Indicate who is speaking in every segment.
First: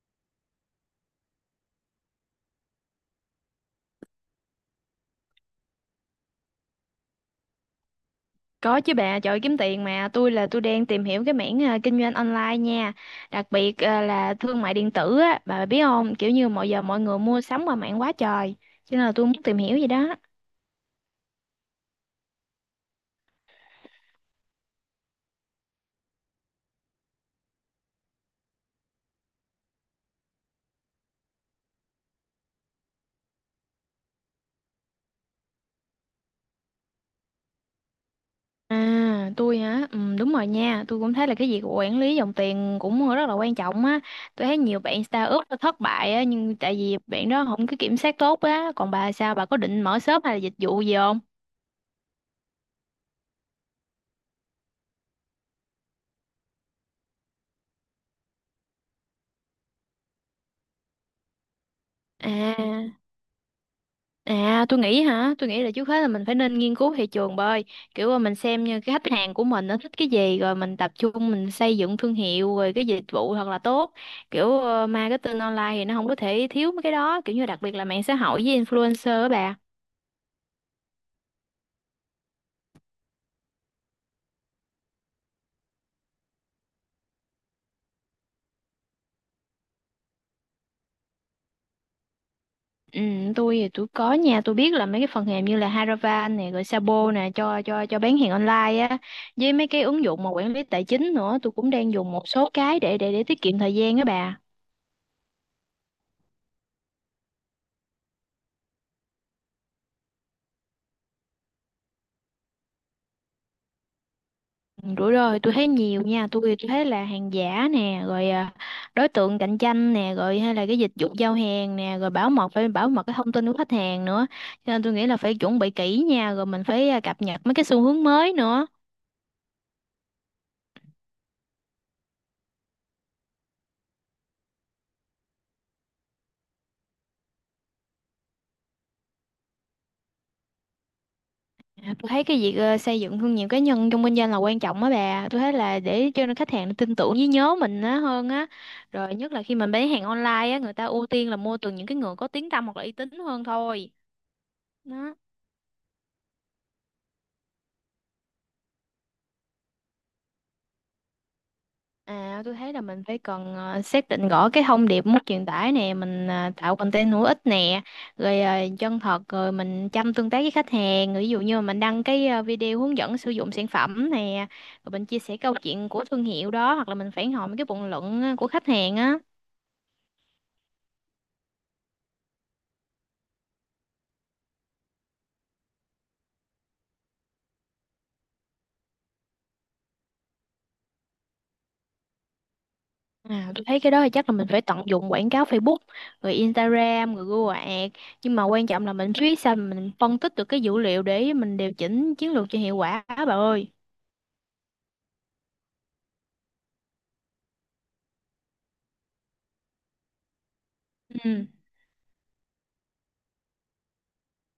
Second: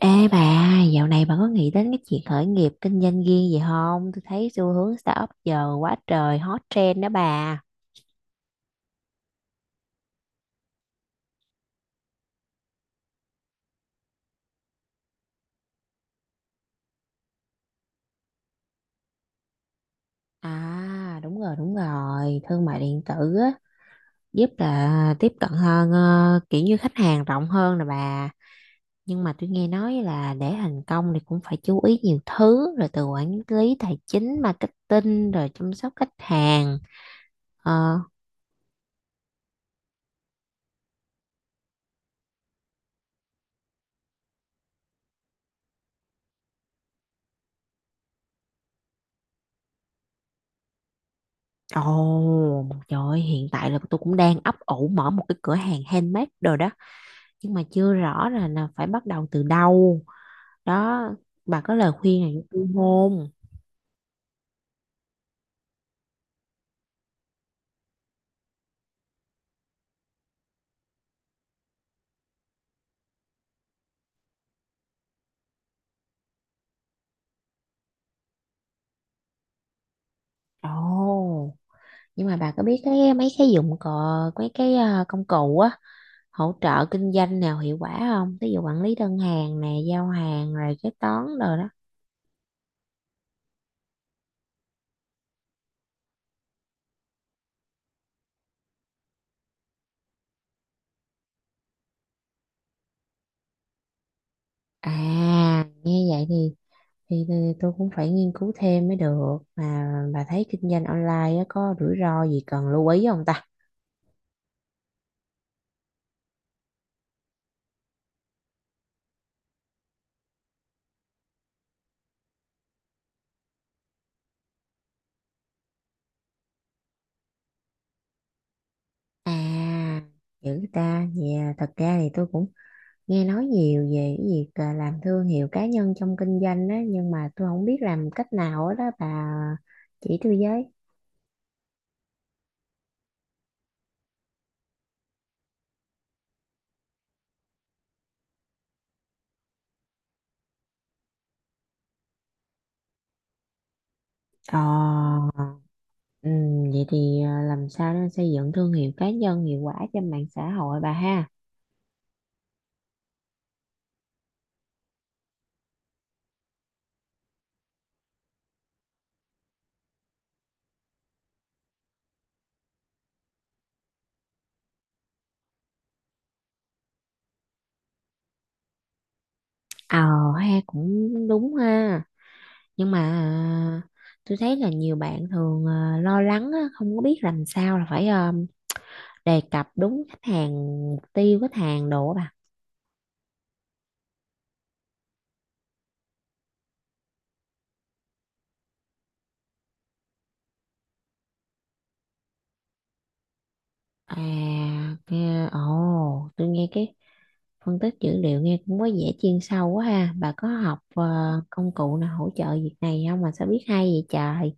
Speaker 1: Ê bà, dạo này bà có nghĩ đến cái chuyện khởi nghiệp kinh doanh riêng gì không? Tôi thấy xu hướng startup giờ quá trời hot trend đó bà.
Speaker 2: Có chứ bà, trời ơi, kiếm tiền mà tôi đang tìm hiểu cái mảng kinh doanh online nha, đặc biệt là thương mại điện tử á, bà biết không? Kiểu như mọi giờ mọi người mua sắm qua mạng quá trời, cho nên là tôi muốn tìm hiểu gì đó.
Speaker 1: À, đúng rồi, đúng rồi. Thương mại điện tử á, giúp là tiếp cận hơn, kiểu như khách hàng rộng hơn nè bà. Nhưng mà tôi nghe nói là để thành công thì cũng phải chú ý nhiều thứ, rồi từ quản lý tài chính, marketing, rồi chăm sóc khách hàng. Ờ,
Speaker 2: À, tôi hả? Ừ, đúng rồi nha, tôi cũng thấy là cái việc quản lý dòng tiền cũng rất là quan trọng á. Tôi thấy nhiều bạn startup nó thất bại á, nhưng tại vì bạn đó không có kiểm soát tốt á, còn bà sao? Bà có định mở shop hay là dịch vụ gì không?
Speaker 1: ồ, trời ơi, hiện tại là tôi cũng đang ấp ủ mở một cái cửa hàng handmade đồ đó. Nhưng mà chưa rõ là phải bắt đầu từ đâu đó, bà có lời khuyên nào cho tôi
Speaker 2: À.
Speaker 1: không?
Speaker 2: À Tôi nghĩ là trước hết là mình phải nên nghiên cứu thị trường bơi. Kiểu là mình xem như cái khách hàng của mình nó thích cái gì, rồi mình tập trung mình xây dựng thương hiệu, rồi cái dịch vụ thật là tốt. Kiểu marketing online thì nó không có thể thiếu mấy cái đó, kiểu như đặc biệt là mạng xã hội với influencer á bà.
Speaker 1: Ồ, nhưng mà bà có biết cái mấy cái dụng cụ, mấy cái công cụ á hỗ trợ kinh doanh nào hiệu quả không? Ví dụ quản lý đơn hàng nè, giao hàng, rồi kế toán rồi đó.
Speaker 2: Ừ tôi có nha. Tôi biết là mấy cái phần mềm như là Haravan này, rồi Sabo nè cho bán hàng online á. Với mấy cái ứng dụng mà quản lý tài chính nữa, tôi cũng đang dùng một số cái để tiết kiệm thời gian á bà.
Speaker 1: À, nghe vậy thì thì tôi cũng phải nghiên cứu thêm mới được. Mà bà thấy kinh doanh online á, có rủi ro gì cần lưu ý không ta?
Speaker 2: Ừ, rủi ro thì tôi thấy nhiều nha, tôi thấy là hàng giả nè, rồi đối tượng cạnh tranh nè, rồi hay là cái dịch vụ giao hàng nè, rồi bảo mật, phải bảo mật cái thông tin của khách hàng nữa, cho nên tôi nghĩ là phải chuẩn bị kỹ nha, rồi mình phải cập nhật mấy cái xu hướng mới nữa.
Speaker 1: À, dữ ta. Dạ thật ra thì tôi cũng nghe nói nhiều về cái việc làm thương hiệu cá nhân trong kinh doanh á, nhưng mà tôi không biết làm cách nào hết đó bà, chỉ tôi với.
Speaker 2: À, tôi thấy cái việc xây dựng thương hiệu cá nhân trong kinh doanh là quan trọng á bà, tôi thấy là để cho nên khách hàng tin tưởng với nhớ mình á hơn á, rồi nhất là khi mình bán hàng online á, người ta ưu tiên là mua từ những cái người có tiếng tăm hoặc là uy tín hơn thôi đó.
Speaker 1: Ờ, ừ, vậy thì làm sao để xây dựng thương hiệu cá nhân hiệu quả trên mạng xã hội bà ha?
Speaker 2: À, tôi thấy là mình phải cần xác định rõ cái thông điệp muốn truyền tải nè, mình tạo content hữu ích nè, rồi chân thật, rồi mình chăm tương tác với khách hàng, rồi ví dụ như mình đăng cái video hướng dẫn sử dụng sản phẩm nè, rồi mình chia sẻ câu chuyện của thương hiệu đó, hoặc là mình phản hồi mấy cái bình luận của khách hàng á.
Speaker 1: Ờ, ha, cũng đúng ha. Nhưng mà tôi thấy là nhiều bạn thường lo lắng á, không có biết làm sao là phải đề cập đúng khách hàng, mục tiêu khách hàng đồ á bà.
Speaker 2: À, tôi thấy cái đó thì chắc là mình phải tận dụng quảng cáo Facebook, rồi Instagram, rồi Google Ads, nhưng mà quan trọng là mình biết sao mình phân tích được cái dữ liệu để mình điều chỉnh chiến lược cho hiệu quả á, bà ơi.
Speaker 1: À, nghe, ồ, tôi nghe cái phân tích dữ liệu nghe cũng có vẻ chuyên sâu quá ha. Bà có học
Speaker 2: Ừ.
Speaker 1: công cụ nào hỗ trợ việc này không mà sao biết hay vậy trời?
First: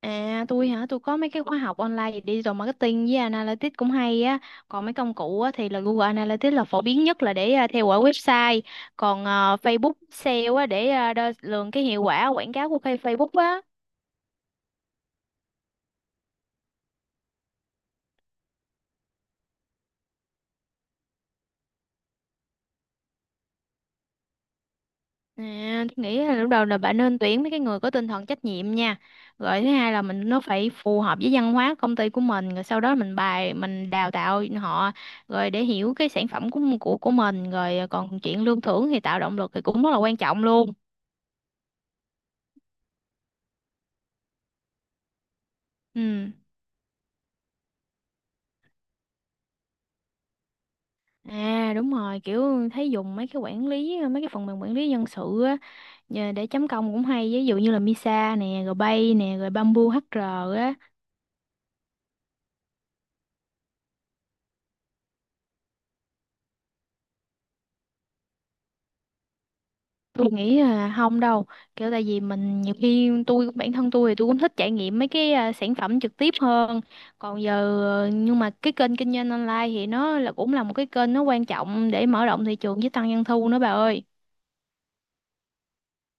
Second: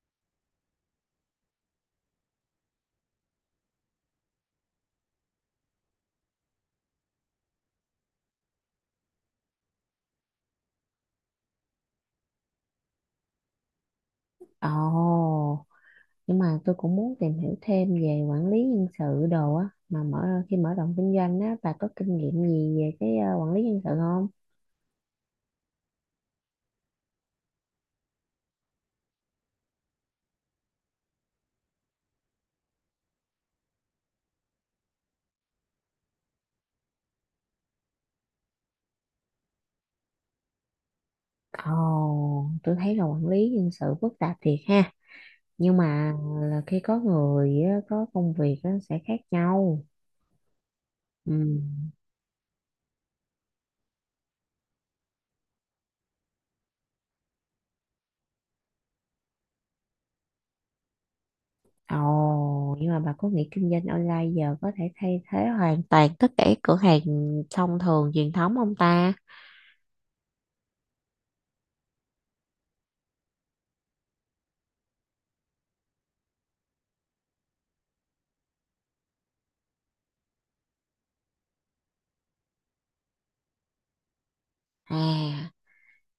Speaker 2: À tôi hả, tôi có mấy cái khóa học online về digital marketing với analytics cũng hay á. Còn mấy công cụ á, thì là Google Analytics là phổ biến nhất là để theo dõi website. Còn Facebook sale á, để đo lường cái hiệu quả quảng cáo của cái Facebook á.
Speaker 1: Ồ, nhưng mà tôi cũng muốn tìm hiểu thêm về quản lý nhân sự đồ á. Mà mở Khi mở rộng kinh doanh á, bà có kinh nghiệm gì về cái quản lý nhân sự không?
Speaker 2: À, tôi nghĩ là lúc đầu là bạn nên tuyển mấy cái người có tinh thần trách nhiệm nha. Rồi thứ hai là mình nó phải phù hợp với văn hóa công ty của mình. Rồi sau đó mình bài mình đào tạo họ rồi để hiểu cái sản phẩm của mình. Rồi à, còn chuyện lương thưởng thì tạo động lực thì cũng rất là quan trọng luôn.
Speaker 1: Ồ, tôi thấy là quản lý nhân sự phức tạp thiệt ha. Nhưng mà
Speaker 2: Ừ.
Speaker 1: là khi có người á, có công việc nó sẽ khác nhau. Ừ.
Speaker 2: À đúng rồi, kiểu thấy dùng mấy cái quản lý, mấy cái phần mềm quản lý nhân sự á, nhờ để chấm công cũng hay, ví dụ như là Misa nè, rồi Bay nè, rồi Bamboo HR á.
Speaker 1: Ồ, nhưng mà bà có nghĩ kinh doanh online giờ có thể thay thế hoàn toàn tất cả các cửa hàng thông thường, truyền thống không ta?
Speaker 2: Tôi nghĩ là không đâu, kiểu tại vì mình nhiều khi tôi bản thân tôi cũng thích trải nghiệm mấy cái sản phẩm trực tiếp hơn. Còn giờ nhưng mà cái kênh kinh doanh online thì nó là cũng là một cái kênh nó quan trọng để mở rộng thị trường với tăng doanh thu nữa bà ơi.
Speaker 1: À,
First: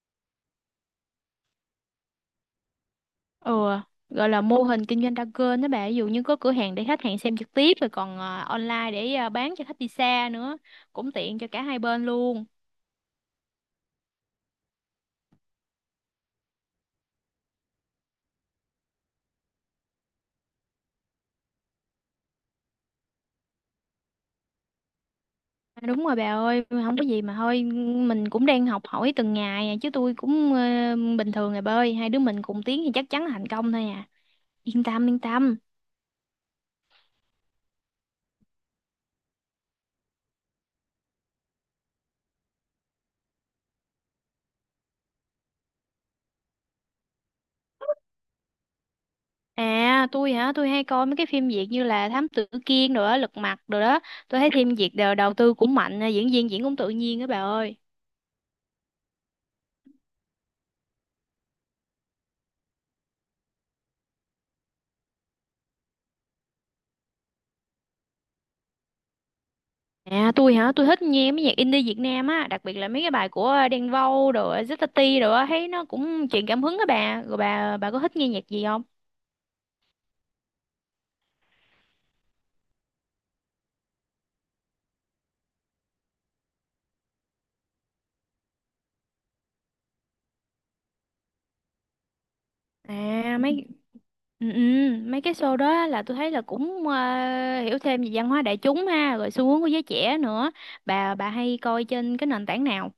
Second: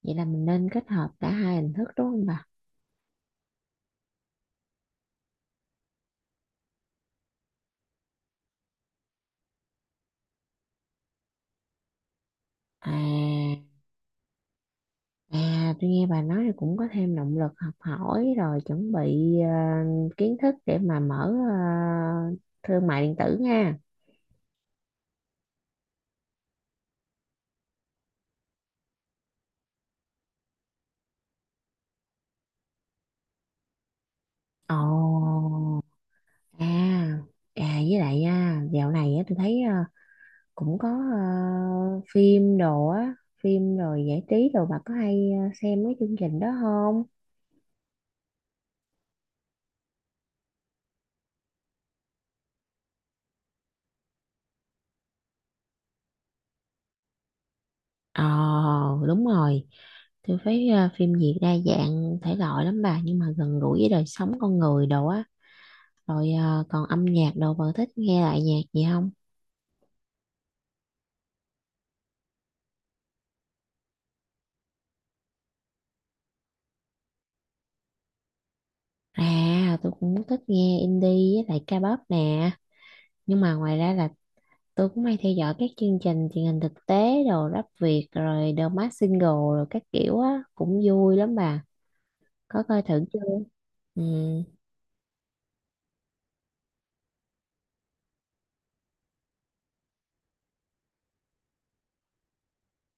Speaker 1: vậy là mình nên kết hợp cả hai hình thức đúng không bà?
Speaker 2: Ừ, gọi là mô hình kinh doanh đa kênh đó bà, ví dụ như có cửa hàng để khách hàng xem trực tiếp, rồi còn online để bán cho khách đi xa nữa, cũng tiện cho cả hai bên luôn.
Speaker 1: À, à, tôi nghe bà nói thì cũng có thêm động lực học hỏi rồi chuẩn bị kiến thức để mà mở thương mại điện tử nha.
Speaker 2: À, đúng rồi bà ơi, không có gì mà thôi, mình cũng đang học hỏi từng ngày chứ tôi cũng bình thường rồi bà ơi, hai đứa mình cùng tiến thì chắc chắn là thành công thôi à, yên tâm yên
Speaker 1: Ồ,
Speaker 2: tâm.
Speaker 1: à, à, với lại dạo này á, tôi thấy cũng có phim đồ á, phim rồi giải trí đồ, bà có hay xem mấy chương trình đó không?
Speaker 2: À tôi hả, tôi hay coi mấy cái phim Việt như là Thám Tử Kiên rồi đó, Lật Mặt rồi đó, tôi thấy phim Việt đều đầu tư cũng mạnh, diễn viên diễn cũng tự nhiên đó bà ơi.
Speaker 1: Ồ, đúng rồi. Tôi thấy phim Việt đa dạng thể loại lắm bà, nhưng mà gần gũi với đời sống con người đồ á. Rồi còn âm nhạc đồ, bà thích nghe lại nhạc gì không?
Speaker 2: À tôi hả, tôi thích nghe mấy nhạc indie Việt Nam á, đặc biệt là mấy cái bài của Đen Vâu rồi Zeta T rồi á, thấy nó cũng truyền cảm hứng á bà. Rồi bà có thích nghe nhạc gì không?
Speaker 1: À, tôi cũng thích nghe indie với lại ca pop nè. Nhưng mà ngoài ra là tôi cũng hay theo dõi các chương trình truyền hình thực tế đồ, rap Việt rồi The Masked Singer rồi các kiểu á, cũng vui lắm bà, có coi thử chưa?
Speaker 2: À mấy
Speaker 1: Ừ,
Speaker 2: ừ, ừ, Mấy cái show đó là tôi thấy là cũng hiểu thêm về văn hóa đại chúng ha, rồi xu hướng của giới trẻ nữa. Bà hay coi trên cái nền tảng nào?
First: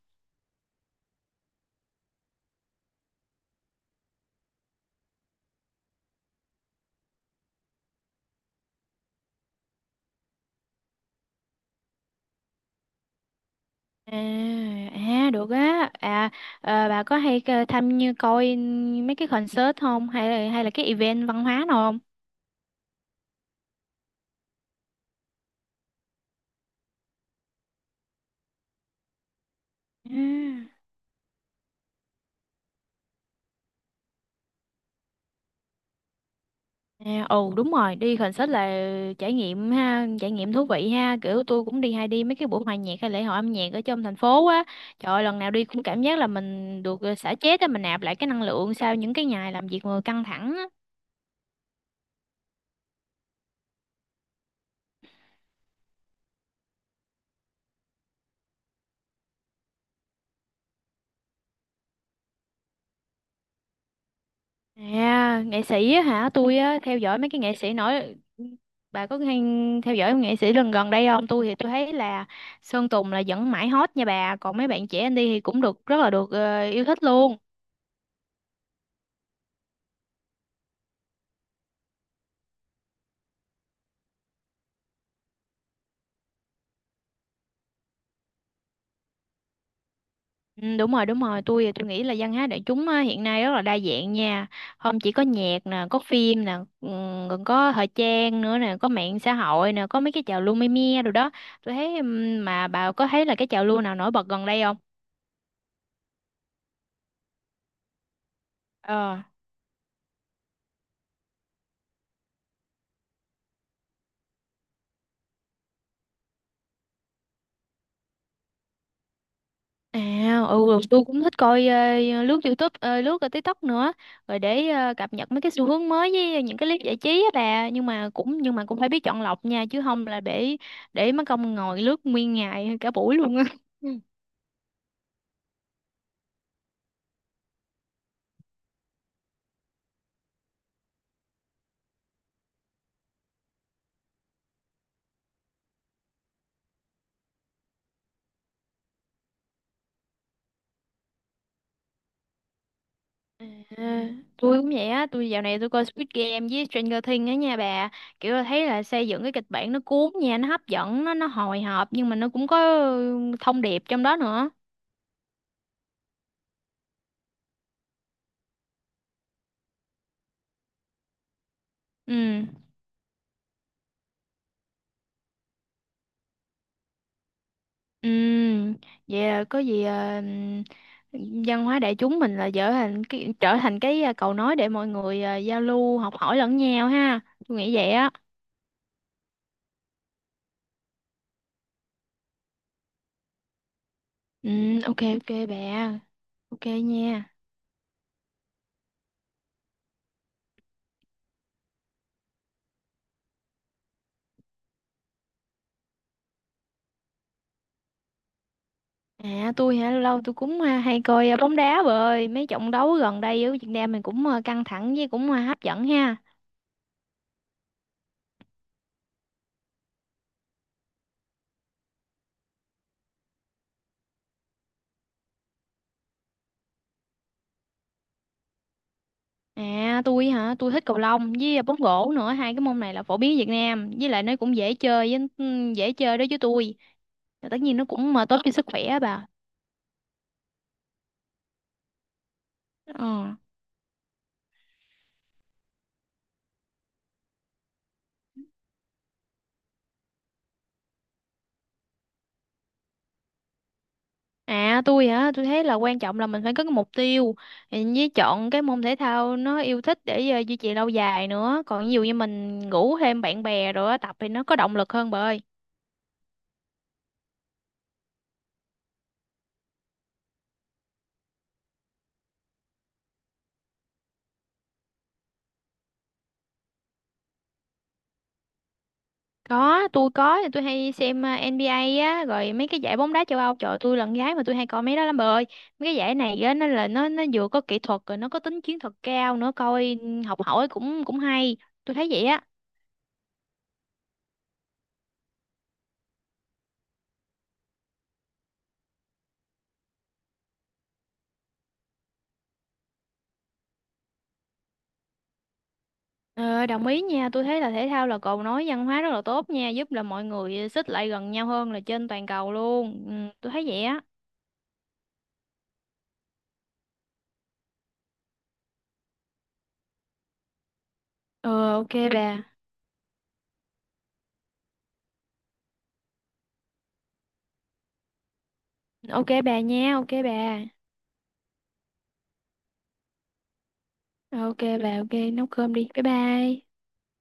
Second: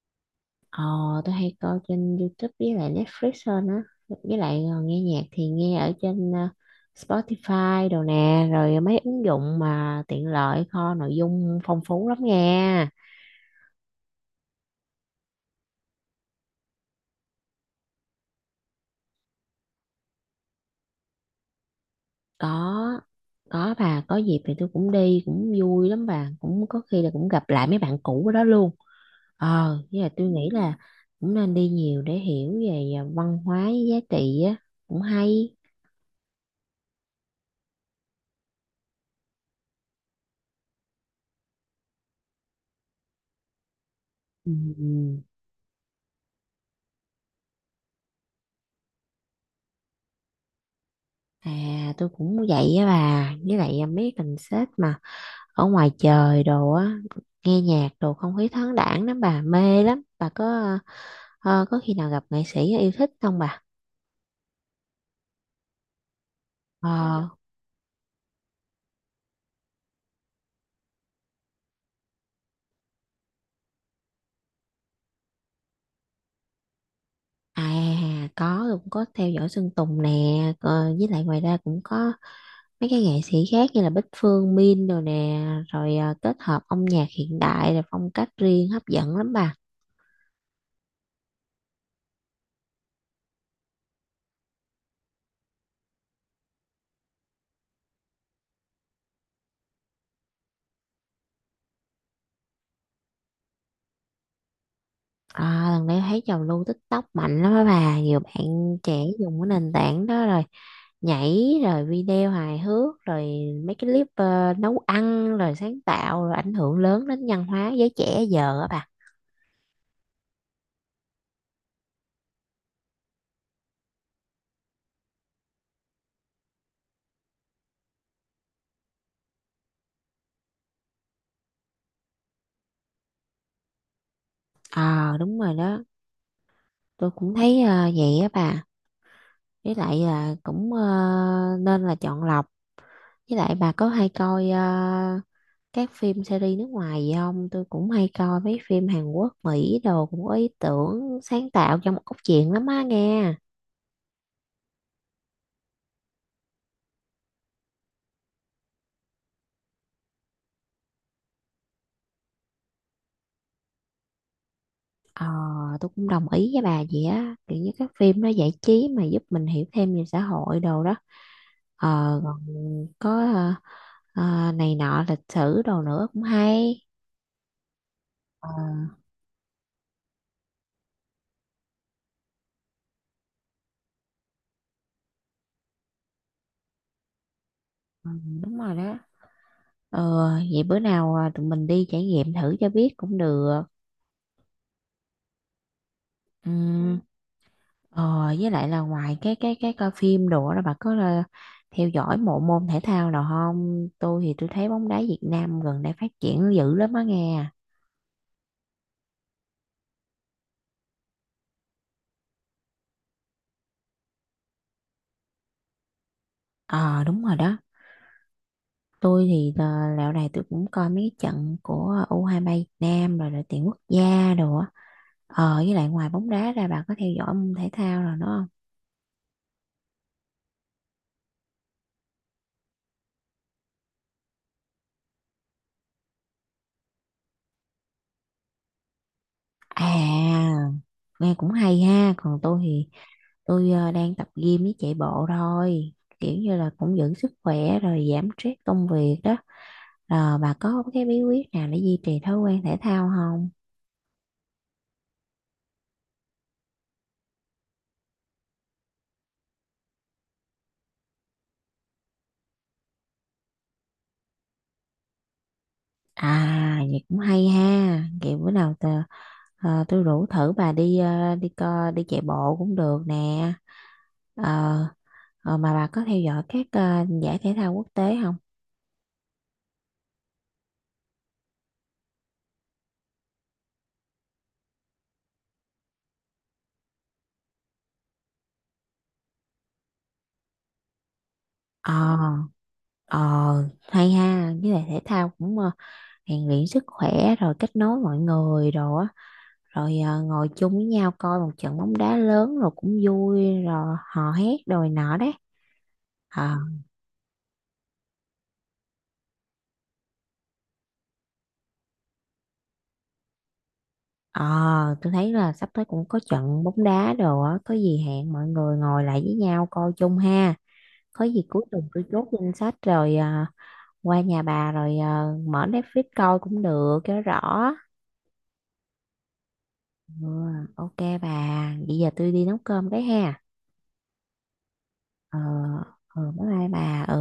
Speaker 1: ờ, tôi hay coi trên YouTube với lại Netflix hơn á. Với lại nghe nhạc thì nghe ở trên Spotify đồ nè, rồi mấy ứng dụng mà tiện lợi, kho nội dung phong phú lắm nha.
Speaker 2: À, à được á. À, bà có hay tham như coi mấy cái concert không, hay là cái event văn hóa nào không?
Speaker 1: có có bà, có dịp thì tôi cũng đi, cũng vui lắm bà, cũng có khi là cũng gặp lại mấy bạn cũ ở đó luôn. Ờ, với lại
Speaker 2: À.
Speaker 1: tôi nghĩ là cũng nên đi nhiều để hiểu về văn hóa, giá trị á, cũng hay.
Speaker 2: À, ừ đúng rồi, đi concert là trải nghiệm ha, trải nghiệm thú vị ha, kiểu tôi cũng đi, hay đi mấy cái buổi hòa nhạc hay lễ hội âm nhạc ở trong thành phố á, trời
Speaker 1: Ừ.
Speaker 2: ơi, lần nào đi cũng cảm giác là mình được xả stress á, mình nạp lại cái năng lượng sau những cái ngày làm việc mà căng thẳng á.
Speaker 1: À, tôi cũng vậy á bà. Với lại mấy cái concert mà ở ngoài trời đồ á, nghe nhạc đồ không khí thoáng đãng lắm bà, mê lắm. Bà có có khi nào gặp nghệ sĩ yêu thích không bà?
Speaker 2: À nghệ sĩ á hả, tôi á theo dõi
Speaker 1: Ờ.
Speaker 2: mấy cái nghệ sĩ nổi. Bà có hay theo dõi nghệ sĩ lần gần đây không? Tôi thấy là Sơn Tùng là vẫn mãi hot nha bà, còn mấy bạn trẻ anh đi thì cũng được rất là được yêu thích luôn.
Speaker 1: À, có, tôi cũng có theo dõi Sơn Tùng nè. Ờ, với lại ngoài ra cũng có mấy cái nghệ sĩ khác như là Bích Phương, Min đồ nè. Rồi kết hợp âm nhạc hiện đại, rồi phong cách riêng hấp dẫn lắm bà.
Speaker 2: Ừ, đúng rồi đúng rồi, tôi nghĩ là văn hóa đại chúng á, hiện nay rất là đa dạng nha, không chỉ có nhạc nè, có phim nè, còn có thời trang nữa nè, có mạng xã hội nè, có mấy cái trào lưu me me rồi đó. Tôi thấy mà bà có thấy là cái trào lưu nào nổi bật gần đây không?
Speaker 1: À, lần đấy thấy trào lưu TikTok mạnh lắm á bà, nhiều bạn trẻ
Speaker 2: Ờ.
Speaker 1: dùng cái nền tảng đó rồi nhảy, rồi video hài hước, rồi mấy cái clip nấu ăn, rồi sáng tạo, rồi ảnh hưởng lớn đến văn hóa giới trẻ giờ á bà.
Speaker 2: À ừ, rồi tôi cũng thích coi lướt YouTube, lướt ở TikTok nữa, rồi để cập nhật mấy cái xu hướng mới với những cái clip giải trí á bà, nhưng mà cũng phải biết chọn lọc nha, chứ không là để mất công ngồi lướt nguyên ngày cả buổi luôn á.
Speaker 1: À, đúng rồi đó, tôi cũng thấy vậy á bà. Với lại là cũng nên là chọn lọc. Với lại bà có hay coi các phim series nước ngoài gì không? Tôi cũng hay coi mấy phim Hàn Quốc, Mỹ đồ, cũng có ý tưởng sáng tạo trong một cốt truyện lắm á nghe.
Speaker 2: À, tôi cũng vậy á, tôi dạo này tôi coi Squid Game với Stranger Things á nha bà. Kiểu là thấy là xây dựng cái kịch bản nó cuốn nha, nó hấp dẫn, nó hồi hộp, nhưng mà nó cũng có ừ, thông điệp trong đó nữa.
Speaker 1: Ờ, tôi cũng đồng ý với bà vậy á, kiểu như các phim nó giải trí mà giúp mình hiểu thêm về xã hội đồ đó. Ờ, còn
Speaker 2: Ừ.
Speaker 1: có này nọ lịch sử đồ nữa, cũng hay.
Speaker 2: Ừ.
Speaker 1: Ờ,
Speaker 2: Vậy là có gì văn hóa đại chúng mình là trở thành cái cầu nối để mọi người giao lưu, học hỏi lẫn nhau ha. Tôi nghĩ vậy
Speaker 1: ừ,
Speaker 2: á.
Speaker 1: đúng rồi đó. Ờ, vậy bữa nào tụi mình đi trải nghiệm thử cho biết cũng được.
Speaker 2: Ừ, ok ok bà. Ok
Speaker 1: Ừm,
Speaker 2: nha.
Speaker 1: ờ, với lại là ngoài cái cái coi phim đồ đó, bà có là theo dõi bộ môn thể thao nào không? Tôi thì tôi thấy bóng đá Việt Nam gần đây phát triển dữ lắm á nghe.
Speaker 2: À tôi hả, lâu lâu tôi cũng hay coi bóng đá, rồi mấy trận đấu gần đây ở Việt Nam mình cũng căng thẳng với cũng hấp dẫn ha.
Speaker 1: Ờ, đúng rồi đó. Tôi thì dạo này tôi cũng coi mấy cái trận của U23 hai ba Việt Nam rồi đội tuyển quốc gia đồ á. Ờ, với lại ngoài bóng đá ra, bà có theo dõi môn thể thao rồi đúng không?
Speaker 2: À tôi hả, tôi thích cầu lông với bóng rổ nữa, hai cái môn này là phổ biến ở Việt Nam, với lại nó cũng dễ chơi với ừ, dễ chơi đối với tôi. Và tất nhiên nó cũng mà tốt cho sức khỏe á bà.
Speaker 1: À, nghe cũng hay ha. Còn tôi thì
Speaker 2: Ờ.
Speaker 1: tôi đang tập gym với chạy bộ thôi. Kiểu như là cũng giữ sức khỏe rồi giảm stress công việc đó. Rồi bà có cái bí quyết nào để duy trì thói quen thể thao không?
Speaker 2: À tôi hả, tôi thấy là quan trọng là mình phải có cái mục tiêu với chọn cái môn thể thao nó yêu thích để duy trì lâu dài nữa. Còn ví dụ như mình ngủ thêm bạn bè rồi á, tập thì nó có động lực hơn bà ơi.
Speaker 1: À, vậy cũng hay ha. Kiểu bữa nào tôi rủ thử bà đi đi co, đi chạy bộ cũng được nè. Ờ, ờ, mà bà có theo dõi các giải thể thao quốc tế không?
Speaker 2: Có, tôi hay xem NBA á, rồi mấy cái giải bóng đá châu Âu, trời ơi, tôi là con gái mà tôi hay coi mấy đó lắm bà ơi. Mấy cái giải này á, nó là nó vừa có kỹ thuật rồi nó có tính chiến thuật cao nữa, coi học hỏi cũng cũng hay.
Speaker 1: Ờ,
Speaker 2: Tôi thấy vậy á.
Speaker 1: ờ, hay ha, với lại thể thao cũng rèn luyện sức khỏe, rồi kết nối mọi người rồi á, rồi ngồi chung với nhau coi một trận bóng đá lớn rồi cũng vui, rồi hò hét rồi nọ đấy. Ờ,
Speaker 2: Ờ, đồng ý nha, tôi thấy là thể thao là cầu nối văn hóa rất là tốt nha, giúp là mọi người xích lại gần nhau hơn là trên toàn cầu luôn. Ừ, tôi thấy vậy á.
Speaker 1: ờ, tôi thấy là sắp tới cũng có trận bóng đá đồ á, có gì hẹn mọi người ngồi lại với nhau coi chung ha. Có gì
Speaker 2: Ờ,
Speaker 1: cuối tuần
Speaker 2: ok
Speaker 1: tôi chốt
Speaker 2: bà.
Speaker 1: danh sách rồi qua nhà bà rồi mở Netflix coi cũng được cho rõ.
Speaker 2: Ok bà nha, ok
Speaker 1: Ừ,
Speaker 2: bà.
Speaker 1: ok bà, bây giờ tôi đi nấu cơm cái ha.
Speaker 2: Ok bà, ok,
Speaker 1: Ờ,
Speaker 2: nấu cơm đi. Bye
Speaker 1: ừ, bye
Speaker 2: bye.
Speaker 1: bye bà, ừ.